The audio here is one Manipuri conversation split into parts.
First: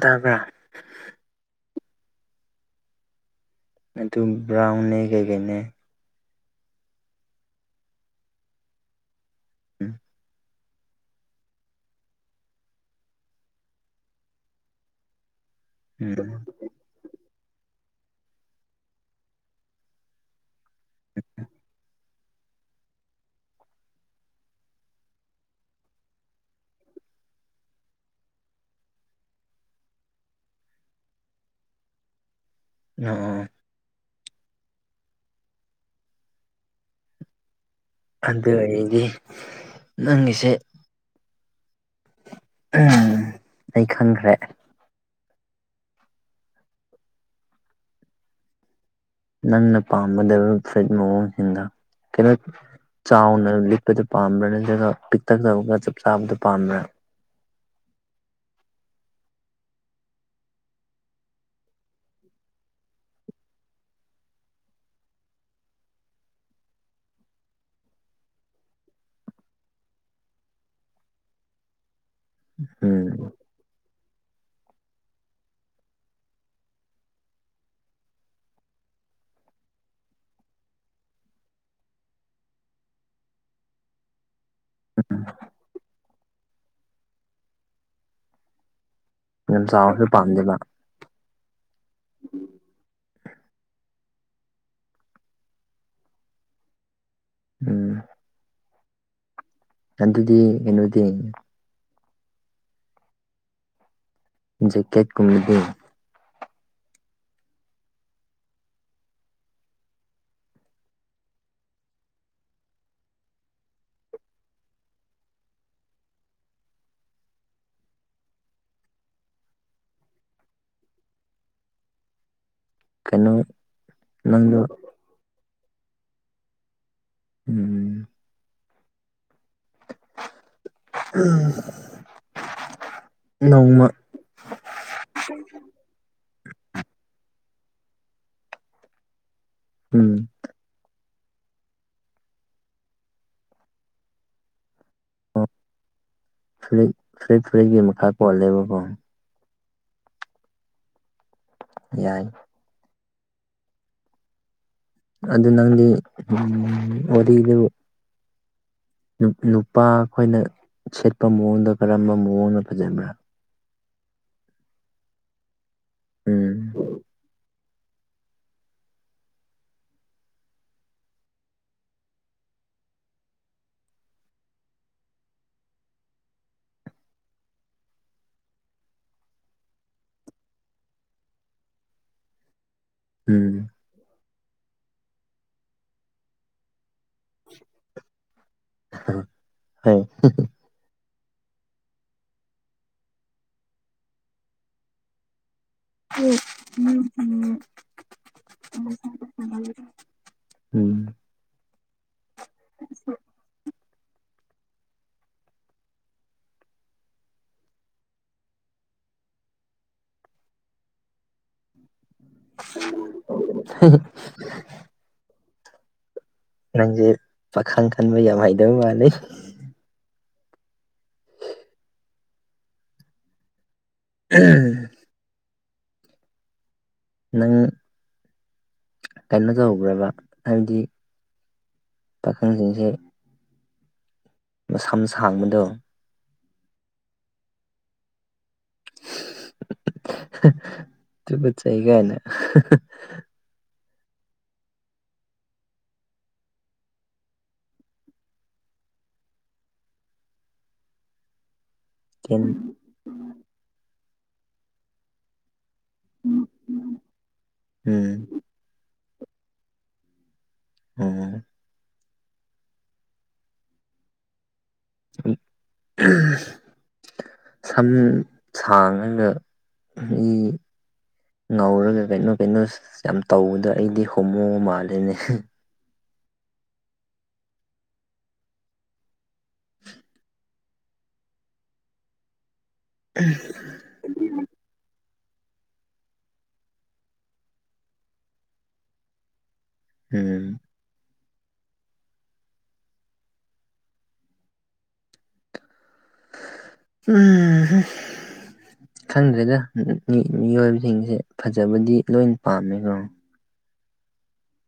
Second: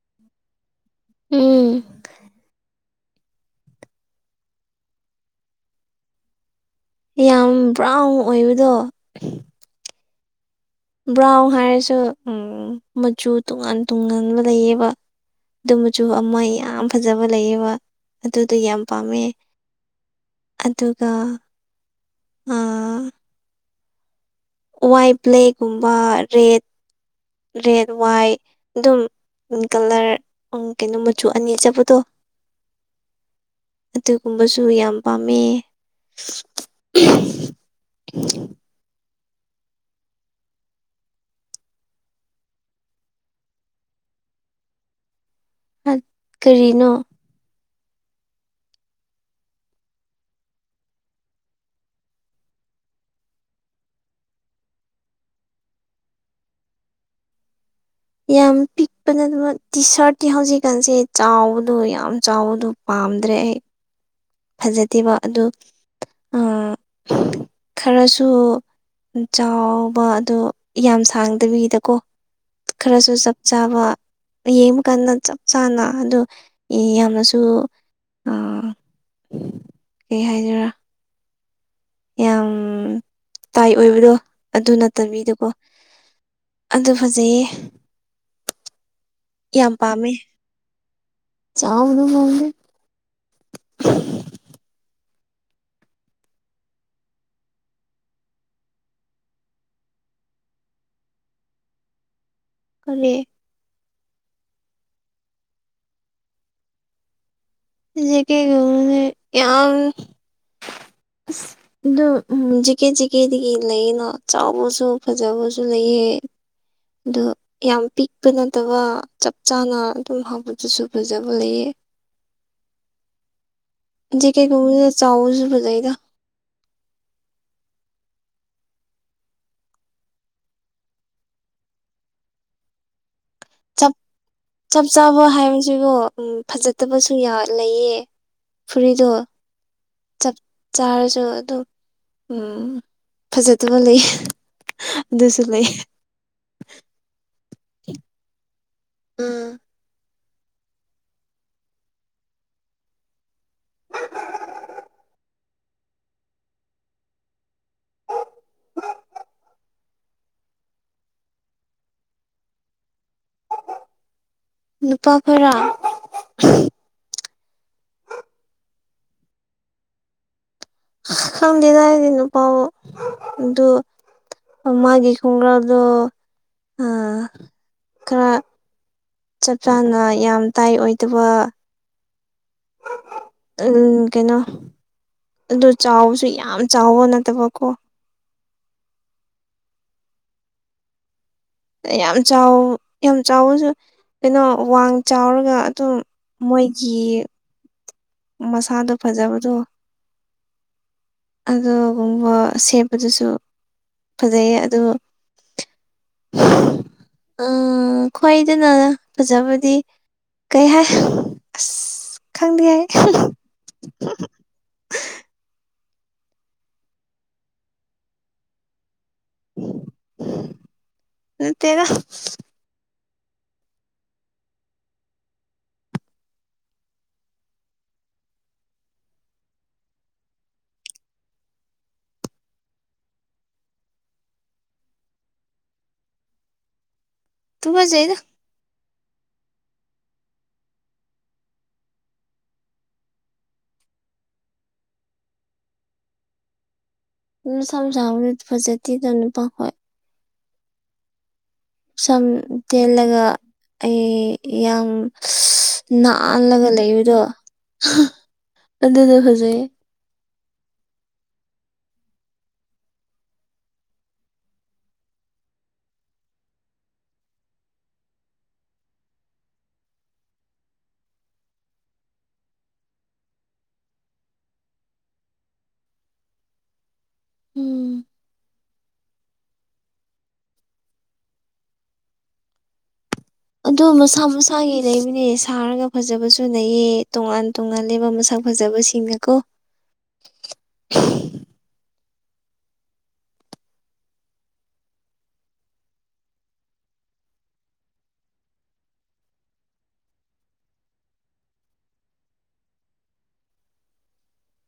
ꯇꯕ꯭ꯔꯥ ꯎꯝ ꯑꯗꯨ ꯕ꯭ꯔꯥꯎꯟꯅꯦ ꯀꯩ ꯀꯩꯅꯦ ꯌꯥꯝ ꯕ꯭ꯔꯥꯎꯟ ꯑꯣꯏꯕꯗꯣ ꯎꯝ ꯕ꯭ꯔꯥꯎꯟ ꯍꯥꯏꯔꯁꯨ ꯎꯝ ꯃꯆꯨ ꯇꯣꯉꯥꯟ ꯇꯣꯉꯥꯟꯕ ꯂꯩꯌꯦꯕ ꯑꯗꯨ ꯃꯆꯨ ꯎꯝ ꯑꯃ ꯌꯥꯝ ꯐꯖꯕ ꯂꯩꯌꯦꯕ ꯑꯗꯨꯗꯣ ꯌꯥꯝ ꯄꯥꯝꯃꯦ ꯑꯗꯨꯒ ꯑꯥ ꯋꯥꯏꯠ ꯕ꯭ꯂꯦꯛꯒꯨꯝꯕ ꯔꯦꯠ ꯔꯦꯠ ꯋꯥꯏꯠ ꯑꯗꯨꯝ ꯎꯝ ꯀꯂꯔ ꯀꯩꯅꯣ ꯃꯆꯨ ꯑꯅꯤ ꯆꯠꯄꯗꯣ ꯑꯥ ꯑꯥ ꯑꯗꯨꯒꯨꯝꯕꯁꯨ ꯌꯥꯝ ꯄꯥꯝꯃꯦ ꯑꯗꯨ ꯑꯣꯏꯔꯗꯤ ꯅꯪꯒꯤꯁꯦ ꯎꯝ ꯑꯩ ꯈꯪꯈ꯭ꯔꯦ ꯀꯔꯤꯅꯣ ꯅꯪꯅ ꯄꯥꯝꯒꯗꯕ ꯐꯨꯔꯤꯠ ꯃꯑꯣꯡꯁꯤꯡꯗꯣ ꯀꯩꯅꯣ ꯆꯥꯎꯅ ꯂꯤꯠꯄꯗꯣ ꯄꯥꯝꯕ꯭ꯔꯥ ꯅꯠꯇ꯭ꯔꯒ ꯄꯤꯛꯇꯛ ꯇꯧꯔꯒ ꯆꯞ ꯆꯥꯕꯗꯨ ꯄꯥꯝꯕ꯭ꯔꯥ ꯌꯥꯝ ꯄꯤꯛꯄ ꯅꯠꯇꯕ ꯇꯤ ꯁꯥꯔꯠꯇꯤ ꯍꯧꯖꯤꯛꯀꯥꯟꯁꯦ ꯆꯥꯎꯕꯗꯣ ꯌꯥꯝ ꯆꯥꯎꯕꯗꯣ ꯄꯥꯝꯗ꯭ꯔꯦ ꯑꯩ ꯐꯖꯗꯦꯕ ꯑꯗꯨ ꯈꯔꯁꯨ ꯆꯥꯎꯕ ꯑꯗꯣ ꯌꯥꯝ ꯁꯥꯡꯗꯕꯤꯗꯀꯣ ꯎꯝ ꯈꯔꯁꯨ ꯆꯞ ꯆꯥꯕ ꯌꯦꯡꯕꯀꯟꯗ ꯆꯞ ꯆꯥꯅ ꯑꯗꯨ ꯌꯥꯝꯅꯁꯨ [inaudible] ꯀꯩ ꯍꯥꯏꯁꯤꯔꯥ ꯌꯥꯝ ꯇꯥꯏꯠ ꯑꯣꯏꯕꯗꯣ ꯑꯗꯨ ꯅꯠꯇꯕꯤꯗꯀꯣ ꯑꯗꯨ ꯐꯖꯩꯌꯦ ꯌꯥꯝ ꯆꯥꯎꯔꯁꯨ ꯄꯥꯝꯃꯦ ꯄꯥꯝꯗꯦꯕ ꯆꯥꯎꯕꯗꯨ ꯄꯥꯝꯗꯦ ꯎꯝ ꯑꯗꯨꯗꯤ ꯀꯩꯅꯣꯗꯤ ꯀꯔꯤ ꯖꯦꯀꯦꯠ ꯀꯨꯝꯕꯗꯤ ꯖꯦꯀꯦꯠ ꯀꯨꯝꯕꯗꯤ ꯌꯥꯝ ꯑꯁ ꯑꯗꯨ ꯖꯦꯀꯦꯠ ꯖꯦꯀꯦꯠꯒꯤ ꯂꯩꯌꯦꯅ ꯆꯥꯎꯕꯁꯨ ꯐꯖꯕꯁꯨ ꯂꯩꯌꯦ ꯑꯗꯨ ꯌꯥꯝ ꯄꯤꯛꯄ ꯅꯠꯇꯕ ꯆꯞ ꯆꯥꯅ ꯑꯗꯨꯝ ꯍꯥꯞꯄꯗꯁꯨ ꯐꯖꯕ ꯂꯩꯌꯦ ꯀꯩꯅꯣ ꯖꯦꯀꯦꯠ ꯅꯪꯗꯣ ꯀꯨꯝꯕꯗꯨꯅ ꯆꯥꯎꯕꯁꯨ ꯐꯖꯩꯗ ꯎꯝ ꯎꯝ ꯅꯣꯡꯃ ꯆꯞ ꯆꯞ ꯆꯥꯕ ꯍꯥꯏꯕꯁꯤꯕꯣ ꯎꯝ ꯐꯖꯗꯕꯁꯨ ꯂꯩꯌꯦ ꯐꯨꯔꯤꯠꯇꯣ ꯎꯝ ꯆꯞ ꯆꯥꯔꯁꯨ ꯑꯗꯨꯝ ꯎꯝ ꯐꯖꯗꯕ ꯂꯩꯌꯦ ꯑꯗꯨꯁꯨ ꯑꯣ ꯂꯩꯌꯦ ꯐꯨꯔꯤꯠ ꯐꯨꯔꯤꯠ ꯐꯔꯤꯠꯀꯤ ꯃꯈꯥ ꯄꯣꯜꯂꯦꯕꯀꯣ ꯎꯝ ꯌꯥꯏ ꯑꯗꯨ ꯅꯪꯗꯤ ꯎꯝ ꯋꯥꯔꯤꯗꯨ ꯅꯨꯄꯥ ꯑꯩꯈꯣꯏꯅ ꯁꯦꯠꯄ ꯃꯑꯣꯡꯗ ꯀꯔꯝꯕ ꯃꯑꯣꯡꯅ ꯐꯖꯕ꯭ꯔꯥ ꯅꯨꯄꯥ ꯈꯣꯢꯔꯣ ꯎꯝ ꯈꯪꯗꯤꯗ ꯑꯩꯗꯤ ꯅꯨꯄꯥ ꯑꯗꯨ ꯃꯥꯒꯤ ꯈꯣꯡꯒ꯭ꯔꯥꯎꯗꯣ ꯈꯔ ꯆꯞ ꯆꯥꯅ ꯌꯥꯝ ꯇꯥꯏꯠ ꯑꯣꯏꯗꯕ ꯎꯝ ꯀꯩꯅꯣ ꯑꯗꯨ ꯆꯥꯎꯕꯁꯨ ꯌꯥꯝ ꯆꯥꯎꯕ ꯅꯠꯇꯕꯀꯣ ꯍ [inaudible] ꯌꯥꯝ ꯆꯥꯎ ꯌꯥꯝ ꯆꯥꯎꯕꯁꯨ ꯀꯩꯅꯣ ꯋꯥꯡ ꯆꯥꯎꯔꯒ ꯑꯗꯨ ꯃꯣꯏꯒꯤ ꯃꯁꯥꯗꯣ ꯐꯖꯕꯗꯣ ꯎꯝ ꯑꯗꯨꯒꯨꯝꯕ ꯁꯦꯠꯄꯗꯨꯁꯨ ꯐꯖꯩꯌꯦ ꯑꯗꯨ ꯎꯝ ꯈ꯭ꯋꯥꯏꯗꯅ ꯐꯖꯕꯗꯤ ꯀꯩ ꯍꯥꯏ ꯑꯁ ꯈꯪꯗꯦ ꯑꯩ ꯅꯪꯁꯦ ꯄꯥꯈꯪ ꯈꯟꯕ ꯌꯥꯝ ꯍꯩꯗꯧꯕ ꯃꯥꯂꯦ ꯅꯠꯇꯦꯗ ꯎꯝ [inaudible] ꯅꯪ ꯀꯩꯅꯣ ꯇꯧꯕ꯭ꯔꯕ ꯍꯥꯏꯕꯗꯤ ꯄꯥꯈꯪꯁꯤꯡꯁꯦ ꯃꯁꯝ ꯁꯥꯡꯕꯗꯣ ꯇꯨꯒꯨꯠꯖꯩꯗ ꯇꯨꯒꯠꯆꯩꯒꯥꯏꯅ꯫ ꯃꯁꯥꯝ ꯁꯥꯡꯕꯁꯦ ꯐꯖꯗꯦ ꯅꯨꯄꯥ ꯈꯣꯢ ꯁꯝ ꯇꯦꯟ ꯇꯦꯜꯂꯒ ꯑꯩ ꯌꯥꯝ꯫ ꯅꯥꯜꯂꯒ ꯂꯩꯕꯗꯣ ꯎꯝ ꯑꯗꯨꯗꯨ ꯐꯖꯩꯌ‌ꯦ꯫ ꯑꯝ ꯎꯝ꯫ [inaudible] ꯁꯝ ꯁꯥꯡꯉꯒ ꯃꯤ꯫ ꯉꯧꯔꯒ ꯀꯩꯅꯣ ꯀꯩꯅꯣ ꯌꯥꯝ ꯇꯧꯕꯗꯣ ꯑꯩꯗꯤ ꯍꯣꯃꯣ ꯃꯥꯂꯤꯅꯦ꯫ ꯎꯝ꯫ ꯎꯝ [inaudible] ꯑꯗꯨꯗꯣ ꯃꯁꯥ ꯃꯁꯥꯒꯤ ꯂꯩꯕꯅꯦ ꯁꯥꯔꯒ ꯐꯖꯕꯁꯨ ꯂꯩꯌꯦ ꯇꯣꯉꯥꯟ ꯇꯣꯉꯥꯟꯂꯦꯕ ꯃꯁꯛ ꯐꯖꯕꯁꯤꯡ ꯏꯪꯅꯀꯣ ꯑꯝ ꯎꯝ ꯍꯨꯝ ꯈꯪꯗ꯭ꯔꯦꯗ ꯃꯤꯑꯣꯏꯕꯁꯤꯡꯁꯦ ꯐꯖꯕꯗꯤ ꯂꯣꯏ ꯄꯥꯝꯃꯦ ꯀꯣ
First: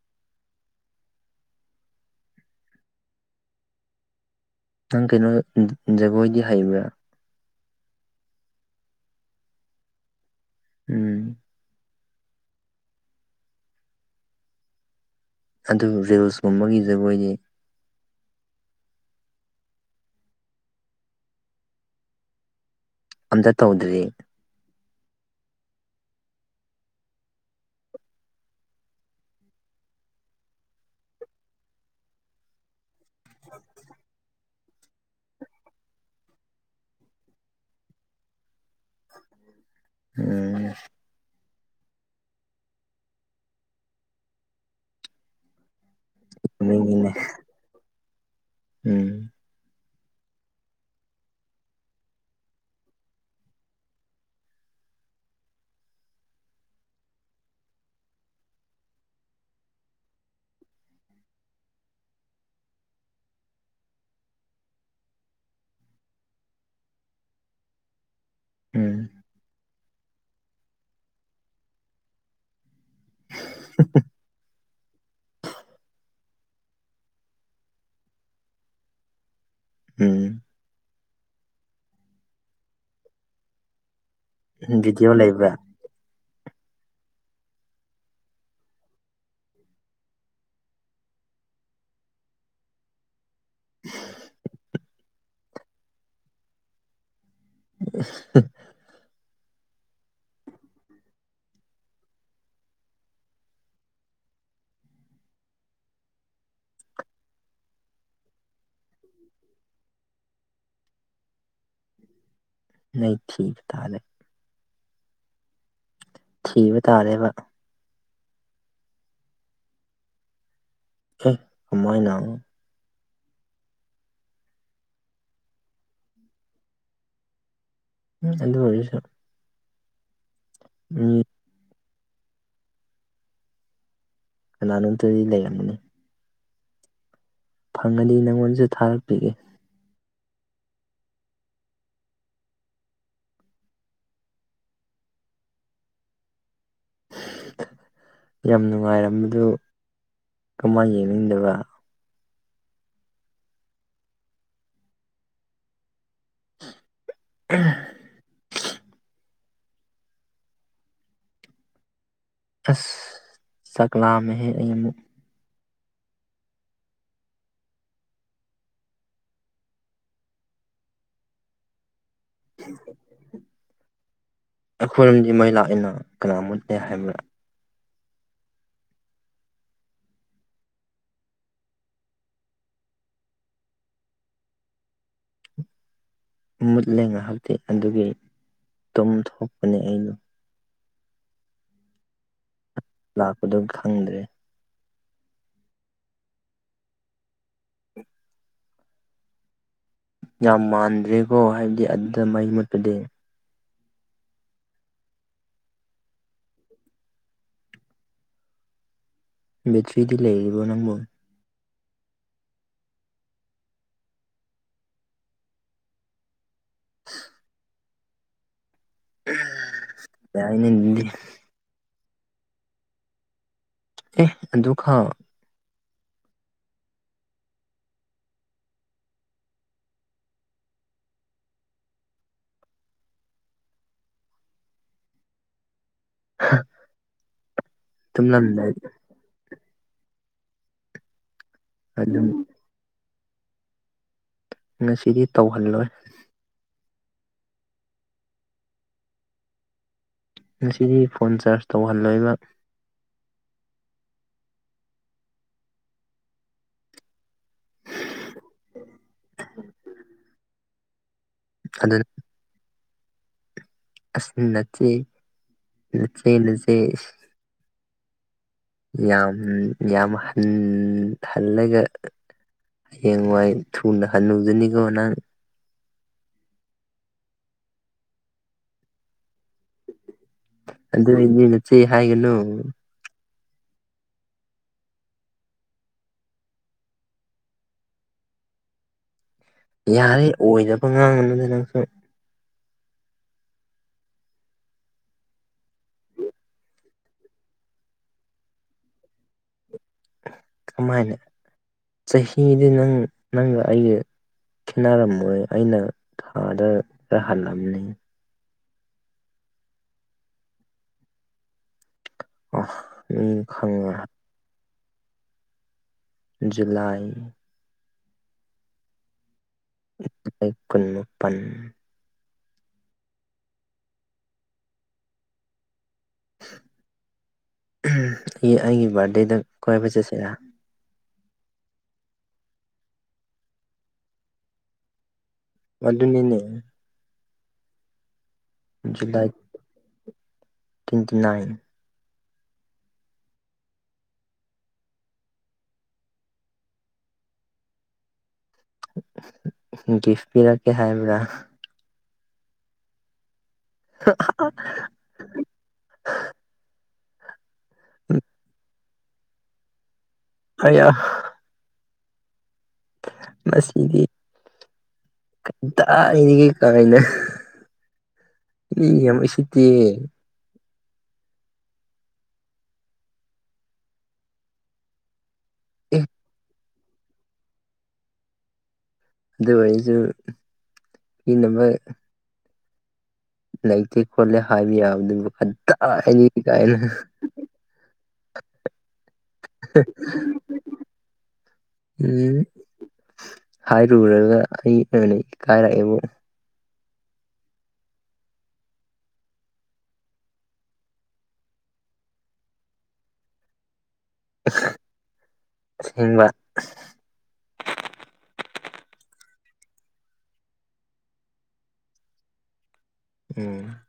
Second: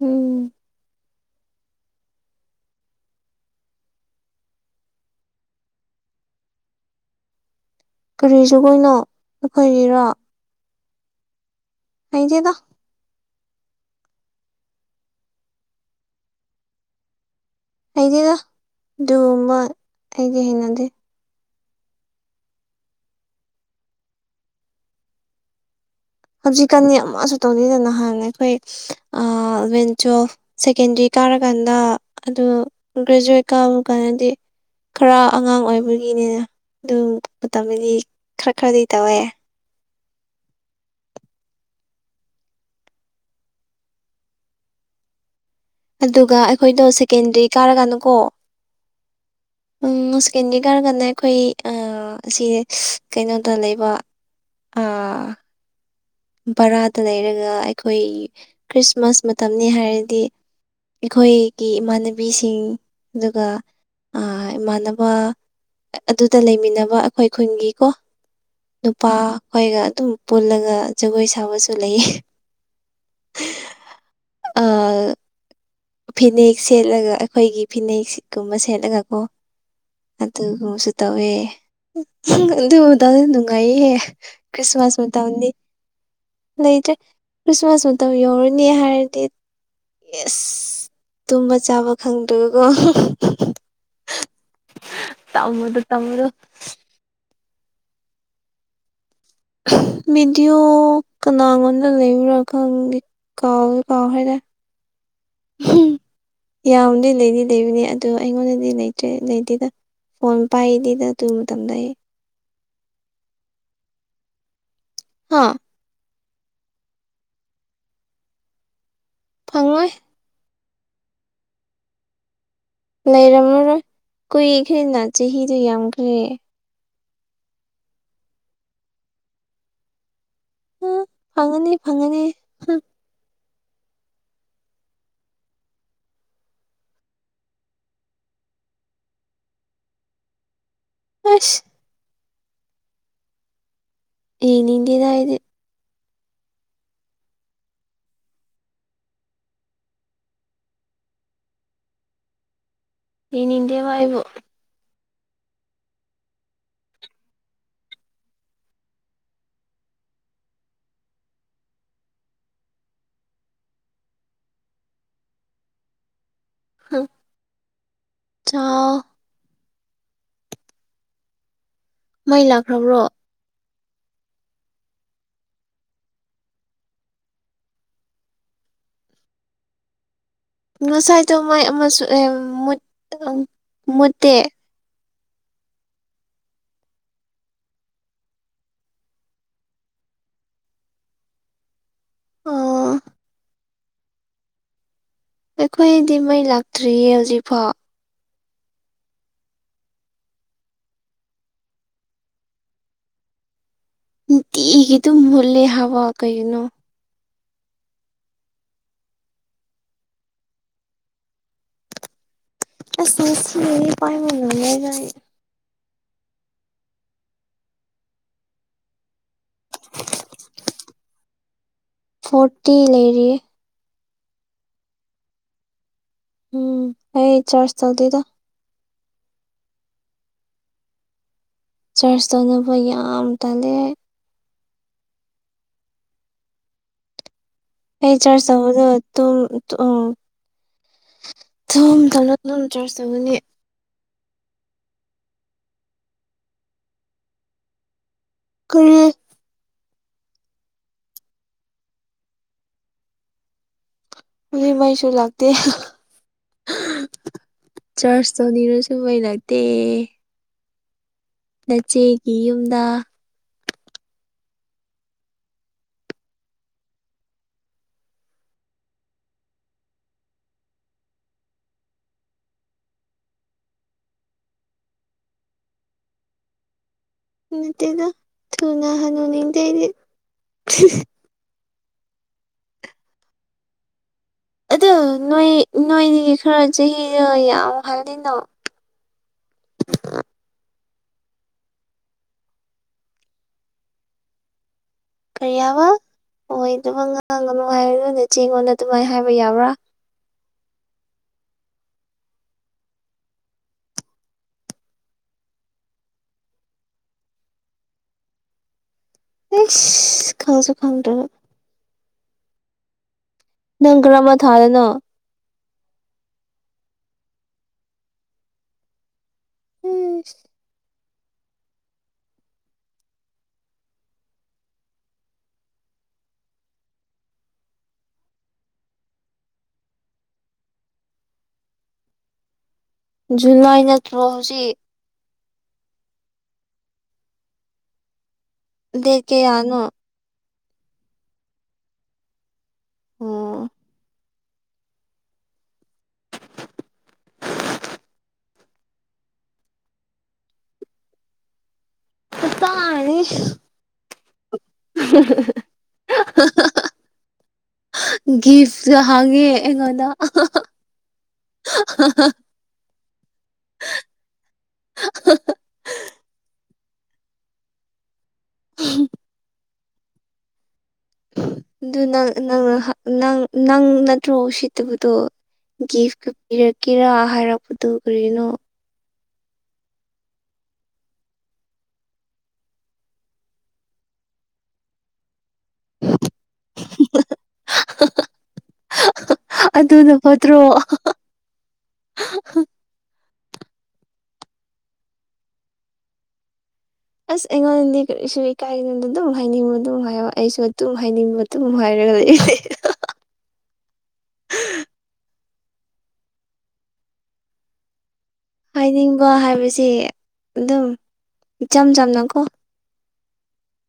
ꯎꯝ ꯅꯪ ꯀꯩꯅꯣ ꯖꯒꯣꯏꯗꯤ ꯍꯩꯕ꯭ꯔꯥ ꯀꯔꯤ ꯖꯒꯣꯢ ꯅꯣ ꯑꯩꯈꯣꯏꯒꯤꯔꯣ ꯎꯝ꯫ ꯍꯩꯗ‌ꯦꯗ꯫ ꯑꯗꯨ ꯔꯤꯜꯁꯀꯨꯝꯕꯒꯤ ꯖꯒꯣꯏꯗꯤ꯫ ꯍꯩꯗ‌ꯦꯗ ꯑꯗꯨꯒꯨꯝꯕ ꯑꯩꯗꯤ ꯍꯩꯅꯗꯦ꯫ ꯑꯝꯇ ꯇꯧꯗ꯭ꯔꯤ꯫ ꯍꯧꯖꯤꯛꯀꯥꯟꯅꯤ ꯑꯃꯁꯨ ꯇꯧꯗꯦꯗ ꯅꯍꯥꯟꯅ ꯑꯈꯣꯏ ꯑꯦꯂꯚꯦꯟ ꯇꯨꯋꯦꯜꯐ꯫ ꯁꯦꯀꯦꯟꯗꯔꯤ ꯀꯥꯔꯀꯥꯟꯗ ꯑꯗꯨ ꯒ꯭ꯔꯦꯖꯨꯋꯦꯠ ꯀꯥꯕ ꯀꯥꯟꯗꯗꯤ꯫ ꯈꯔ ꯑꯉꯥꯡ ꯑꯣꯏꯕꯒꯤꯅꯤꯅ ꯑꯗꯨ ꯃꯇꯝꯗꯗꯤ ꯈꯔ ꯈꯔꯗꯤ ꯇꯧꯋꯦ꯫ ꯎꯝ꯫ ꯑꯗꯨꯒ ꯑꯈꯣꯏꯗꯣ ꯃꯤꯒꯤꯅꯦ ꯁꯦꯀꯦꯟꯗ꯭ꯔꯤ ꯀꯥꯔꯒꯥꯟꯗꯀꯣ꯫ ꯎꯝ꯫ ꯎꯝ ꯉꯁꯤꯀꯦꯟꯗ꯭ꯔꯤ ꯀꯥꯒꯥꯟꯗ ꯑꯈꯣꯏ ꯁꯤ ꯀꯩꯅꯣꯗ ꯂꯩꯕ꯫ ꯑꯥ꯫ ꯕꯔꯥꯗ ꯂꯩꯔꯒ ꯑꯈꯣꯏ ꯈ꯭ꯔꯤꯁꯃꯥꯁ ꯃꯇꯝꯅꯤ ꯍꯥꯏꯔꯗꯤ꯫ ꯑꯈꯣꯏꯒꯤ ꯏꯃꯥꯟꯅꯕꯤꯁꯤꯡ ꯑꯗꯨꯒ ꯏꯃꯥꯟꯅꯕ꯫ ꯑꯗꯨꯗ ꯂꯩꯃꯤꯟꯅꯕ ꯑꯩꯈꯣꯏ ꯈꯨꯟꯒꯤ ꯀꯣ꯫ ꯎꯝ ꯅꯨꯄꯥ ꯈꯣꯏꯒ ꯑꯗꯨꯝ ꯄꯨꯜꯂꯒ ꯖꯒꯣꯏ ꯁꯥꯕꯁꯨ ꯂꯩꯌꯦ꯫ ꯑꯥ꯫ ꯫ [unintelligible] ꯐꯤꯅꯦꯛ ꯁꯦꯠꯂꯒ ꯑꯩꯈꯣꯏꯒꯤ ꯐꯤꯅꯦꯛ ꯀꯨꯝꯕ ꯁꯦꯠꯂꯒ ꯀꯣ꯫ ꯎꯝ꯫ ꯑꯗꯨꯒꯨꯝꯕꯁꯨ ꯇꯧꯋꯦ ꯑꯗꯨ ꯃꯇꯝꯗꯨ ꯅꯨꯡꯉꯥꯏꯌꯦꯍ‌ꯦ꯫ ꯈ꯭ꯔꯤꯁꯃꯁ ꯚꯤꯗꯤꯑꯣ ꯃꯇꯝꯗꯤ ꯂꯩꯕ꯭ꯔꯥ ꯂꯩꯇ꯭ꯔꯦ ꯈ꯭ꯔꯤꯁꯃꯥꯁ ꯃꯇꯝ ꯌꯧꯔꯅꯤ ꯍꯥꯏꯔꯗꯤ ꯏꯁ꯫ ꯇꯨꯝꯕ ꯆꯥꯕ ꯈꯪꯗ꯭ꯔꯕ ꯀꫭ꯫ ꯫ [unintelligible] ꯇꯝꯕꯗꯨ ꯇꯝꯕꯗꯨ꯫ ꯫ [inaudible] ꯚꯗꯤꯑꯣ ꯀꯅꯥꯉꯣꯟꯗ ꯂꯩꯕ꯭ꯔꯥ ꯈꯪꯗ‌ꯦ꯫ ꯀꯥꯎꯕꯨ ꯀꯥꯎ ꯈ꯭ꯔ‌ꯦꯗ꯫ [unintelligible] ꯌꯥꯝꯗꯤ ꯂꯩꯗꯤ ꯂꯩꯕꯅꯦ ꯑꯗꯨꯗꯣ ꯑꯩꯉꯣꯟꯗꯗꯤ ꯂꯩꯇ꯭ꯔꯦ ꯂꯩꯗꯦꯗ ꯐꯣꯟ ꯄꯥꯏꯗꯦꯗ ꯗꯨ ꯃꯇꯝꯗ ꯑꯩ ꯅ ꯊ ꯊꯥꯔꯦ [inaudible] ꯍꯥꯥ ꯊꯤꯕ ꯇꯥꯔꯦꯕ ꯐꯪꯉꯣꯏ ꯀꯃꯥꯢꯅ ꯂꯩꯔꯝꯃꯔꯣꯏ ꯀꯨꯏꯈꯦꯅ ꯆꯍꯤꯗꯨ ꯌꯥꯝꯈ꯭ꯔꯦ ꯎꯝ ꯑꯗꯨ ꯑꯣꯏꯔꯁꯨ ꯍꯨꯝ ꯎꯝ ꯐꯪꯉꯅꯤ ꯐꯪꯉꯅꯤ꯫ ꯍꯨꯝ ꯀꯅꯥꯅꯣꯝꯇꯗꯤ ꯂꯩꯔꯝꯒꯅꯤ ꯐꯪꯉꯗꯤ ꯅꯪꯉꯣꯟꯁꯨ ꯊꯥꯔꯛꯄꯤꯒꯦ꯫ ꯑꯁ꯫ ꯌꯦꯡꯅꯤꯡꯗ‌ꯦꯗ ꯑꯩꯗꯤ꯫ ꯌꯥꯝ ꯅꯨꯡꯉꯥꯏꯔꯝꯕꯗꯨ ꯀꯃꯥꯏꯅ ꯌꯦꯡꯅꯤꯡꯗꯕ꯫ ꯌ‌ꯦꯅꯤꯡꯗ‌ꯦꯕ ꯑꯩꯕꯨ꯫ ꯫ [inaudible] ꯑꯁ ꯆꯥꯛꯂꯥꯝꯃ‌ꯦ ꯍ‌ꯦ ꯑꯩ꯫ ꯆꯥꯎ꯫ ꯃꯩ ꯂꯥꯛꯈ꯭ꯔꯕ꯭ꯔꯣ꯫ ꯑꯩꯈꯣꯏꯔꯣꯝꯗꯤ ꯃꯩ ꯂꯥꯛꯏꯅ ꯀꯅꯥ ꯃꯨꯠꯂꯦ ꯍꯥꯏꯕ꯭ꯔꯥ ꯉꯁꯥꯏꯗꯣ ꯃꯥꯏ ꯑꯃꯁꯨ ꯃꯨꯠꯇꯦ ꯃꯨꯠꯂꯦ ꯉꯥꯏꯍꯥꯛꯇꯤ ꯑꯗꯨꯒꯤ ꯇꯨꯝ ꯊꯣꯛꯄꯅꯦ ꯑꯩꯩꯗꯣ ꯑꯣ ꯂꯥꯛꯄꯗꯣ ꯈꯪꯗ꯭ꯔꯦ ꯑꯩꯈꯣꯏꯗꯤ ꯃꯩ ꯂꯥꯛꯇ꯭ꯔꯤꯌꯦ ꯍꯧꯖꯤꯛꯐꯥꯎ ꯌꯥꯝ ꯃꯥꯟꯗ꯭ꯔꯦꯀꯣ ꯍꯥꯏꯕꯗꯤ ꯑꯗꯨꯗ ꯃꯍꯩ ꯃꯨꯠꯄꯗꯤ ꯅꯨꯡꯇꯤꯒꯤ ꯑꯗꯨꯝ ꯃꯨꯜꯂꯦ ꯍꯥꯏꯕ ꯀꯩꯒꯤꯅꯣ ꯕꯦꯇ꯭ꯔꯤꯗꯤ ꯂꯩꯔꯤꯕꯣ ꯅꯪꯕꯨ ꯑꯁ ꯉꯁꯤꯒꯤ ꯄꯥꯏꯕꯥ ꯅꯪꯗꯦꯗꯥ ꯑꯩ ꯎ [inaudible] ꯌꯥꯏꯅ [inaudible] ꯐꯣꯔꯇꯤ ꯂꯩꯔꯤ ꯑꯦ ꯑꯗꯨ ꯈꯥꯛ ꯎꯝ ꯑꯩ ꯆꯥꯁ ꯇꯧꯗꯦꯗ ꯆꯔꯁ ꯇꯧꯅꯕ ꯌꯥꯝ ꯇꯜꯂꯦ ꯍꯥ ꯍꯩ ꯆꯔ ꯆꯗ ꯇ ꯊꯣ [inaudible] ꯑꯗꯨꯝ ꯆꯔꯁ ꯇꯧꯒꯅꯤ ꯉꯁꯤꯗꯤ ꯇꯧꯍꯜꯂꯣꯏ ꯀꯔꯤ ꯉꯁꯤꯗꯤ ꯐꯣꯟ ꯆꯥꯔꯖ ꯇꯧꯍꯜꯂꯣꯏꯕ ꯃꯩꯁꯨ ꯂꯥꯛꯇꯦ ꯆꯥꯔꯆ ꯇꯧꯅꯤꯡꯔꯁꯨ ꯃꯩ ꯂꯛꯇꯦ ꯑꯗꯨꯅ ꯅꯆꯦꯒꯤ ꯌꯨꯝꯗ ꯑꯁ ꯅꯆꯦ ꯅꯆꯦ ꯅꯆꯦ ꯌꯥꯝ ꯌꯥꯝ ꯍꯟ ꯍꯜꯂꯒ ꯍꯦꯡꯋꯥꯏ ꯊꯨꯅ ꯍꯥꯅꯨꯖꯅꯤꯀꯣ ꯅꯪ ꯅꯠꯇꯦꯗ ꯊꯨꯅ ꯍꯅꯨꯅꯤꯡꯗꯦ ꯑꯩꯗꯤ ꯑꯗꯨꯗꯤ ꯅꯆꯦ ꯍꯥꯏꯒꯅꯨ ꯑꯗꯨ ꯅꯣꯏ ꯅꯣꯏꯗꯤ ꯈꯔ ꯆꯍꯤꯗ ꯌꯥꯝꯍꯜꯂꯤꯅꯣ ꯌꯥꯔꯦ ꯑꯣꯏꯗꯕ ꯉꯥꯡꯉꯅꯨꯗ ꯅꯪꯁꯨ ꯀꯩ ꯍꯥꯢꯕ ꯑꯗꯨꯝ ꯉꯥꯡꯒꯅꯨ ꯍꯥꯣꯔꯒ ꯅꯆꯦꯡꯉꯣꯟꯗ ꯑꯗꯨꯃꯥꯏꯅ ꯍꯥꯏꯕ ꯌꯥꯕ꯭ꯔꯥ ꯀꯃꯥꯏꯅ ꯆꯍꯤꯗꯤ ꯅꯪ ꯅꯪꯒ ꯑꯩꯒ ꯈꯦꯅꯔꯝꯃꯣꯏ ꯑꯩꯅ ꯊꯥꯗ ꯈꯔ ꯍꯜꯂꯝꯅꯤ ꯏꯁ ꯈꯪꯁꯨ ꯈꯪꯗꯔꯒ ꯎꯝ ꯈꯪ ꯅꯪ ꯀꯔꯝꯕ ꯊꯥꯗꯅꯣ ꯖꯨꯂꯥꯏ ꯀꯨꯟ ꯃꯄꯜ ꯑꯩꯒꯤ ꯕꯥꯔꯗꯦꯗ ꯀꯣꯢꯕ ꯆꯠꯁꯤꯔ ꯖꯨꯂꯥꯢ ꯅꯠꯇ꯭ꯔꯣ ꯍꯧꯖꯤꯛ ꯃꯗꯨꯅꯤꯅꯦ ꯗꯦꯠ ꯖꯨꯂꯥꯏ ꯀꯌꯥꯅꯣ ꯇ꯭ꯋꯦꯟꯇꯤ ꯅꯥꯏꯟ ꯑꯣ ꯒꯤꯐ ꯄꯤꯔꯛꯀꯦ ꯍꯥꯏꯕ꯭ꯔꯥ ꯀꯗꯥꯢꯇꯒꯤ [inaudible] ꯒꯤ [inaudible] ꯍꯥꯡꯉꯦ ꯑꯩꯉꯣꯟꯗ ꯑꯩꯌꯥ [inaudible] ꯃꯁꯤꯗꯤ ꯀꯗꯥꯥꯢꯗꯒꯤ ꯀꯥꯏꯅ ꯃꯤ ꯌꯥꯝ ꯎꯁꯤꯠꯇꯦ ꯑꯗꯨ ꯅꯪ ꯅꯪ ꯅꯪ ꯅꯠꯇ꯭ꯔꯣ ꯎꯁꯤꯠꯇꯕꯗꯣ ꯑꯦ ꯒꯤꯐꯀ ꯄꯤꯔꯛꯀꯦꯔꯥ ꯍꯥꯏꯔꯛꯄꯗꯨ ꯀꯔꯤꯅꯣ ꯑꯗꯨ ꯑꯣꯢꯔꯁꯨ ꯄꯤꯅꯕ ꯂꯩꯇꯦ ꯈꯣꯠꯂꯦ ꯍꯥꯏꯕ ꯌꯥꯕꯗꯨ ꯀꯗꯥꯢꯗꯒꯤ ꯀꯥꯏꯅ ꯑꯗꯨꯅ ꯐꯠꯇ꯭ꯔꯣ ꯎꯝ ꯍꯥꯏꯔꯨꯔꯒ ꯑꯩ ꯑꯣꯏꯅ ꯏꯀꯥꯏꯔꯛꯑꯦꯕꯨ ꯑꯁ ꯑꯩꯉꯣꯟꯗꯗꯤ ꯀꯔꯤꯁꯨ ꯏꯀꯥꯏꯒꯤꯅꯣꯗ ꯑꯗꯨꯝ ꯍꯥꯏꯅꯤꯡꯉꯣ ꯑꯗꯨꯝ ꯍꯥꯏꯌꯣ ꯑꯩꯁꯨ ꯑꯗꯨꯝ ꯍꯥꯏꯅꯤꯡꯕ ꯑꯗꯨꯝ ꯍꯥꯏꯔꯒ ꯂꯩ ꯑꯁꯦꯡꯕ ꯍꯥꯏꯅꯤꯡꯕ ꯍꯥꯏꯕꯁꯦ ꯑꯗꯨꯝ ꯏꯆꯝ ꯆꯝꯅꯀꯣ ꯎꯝ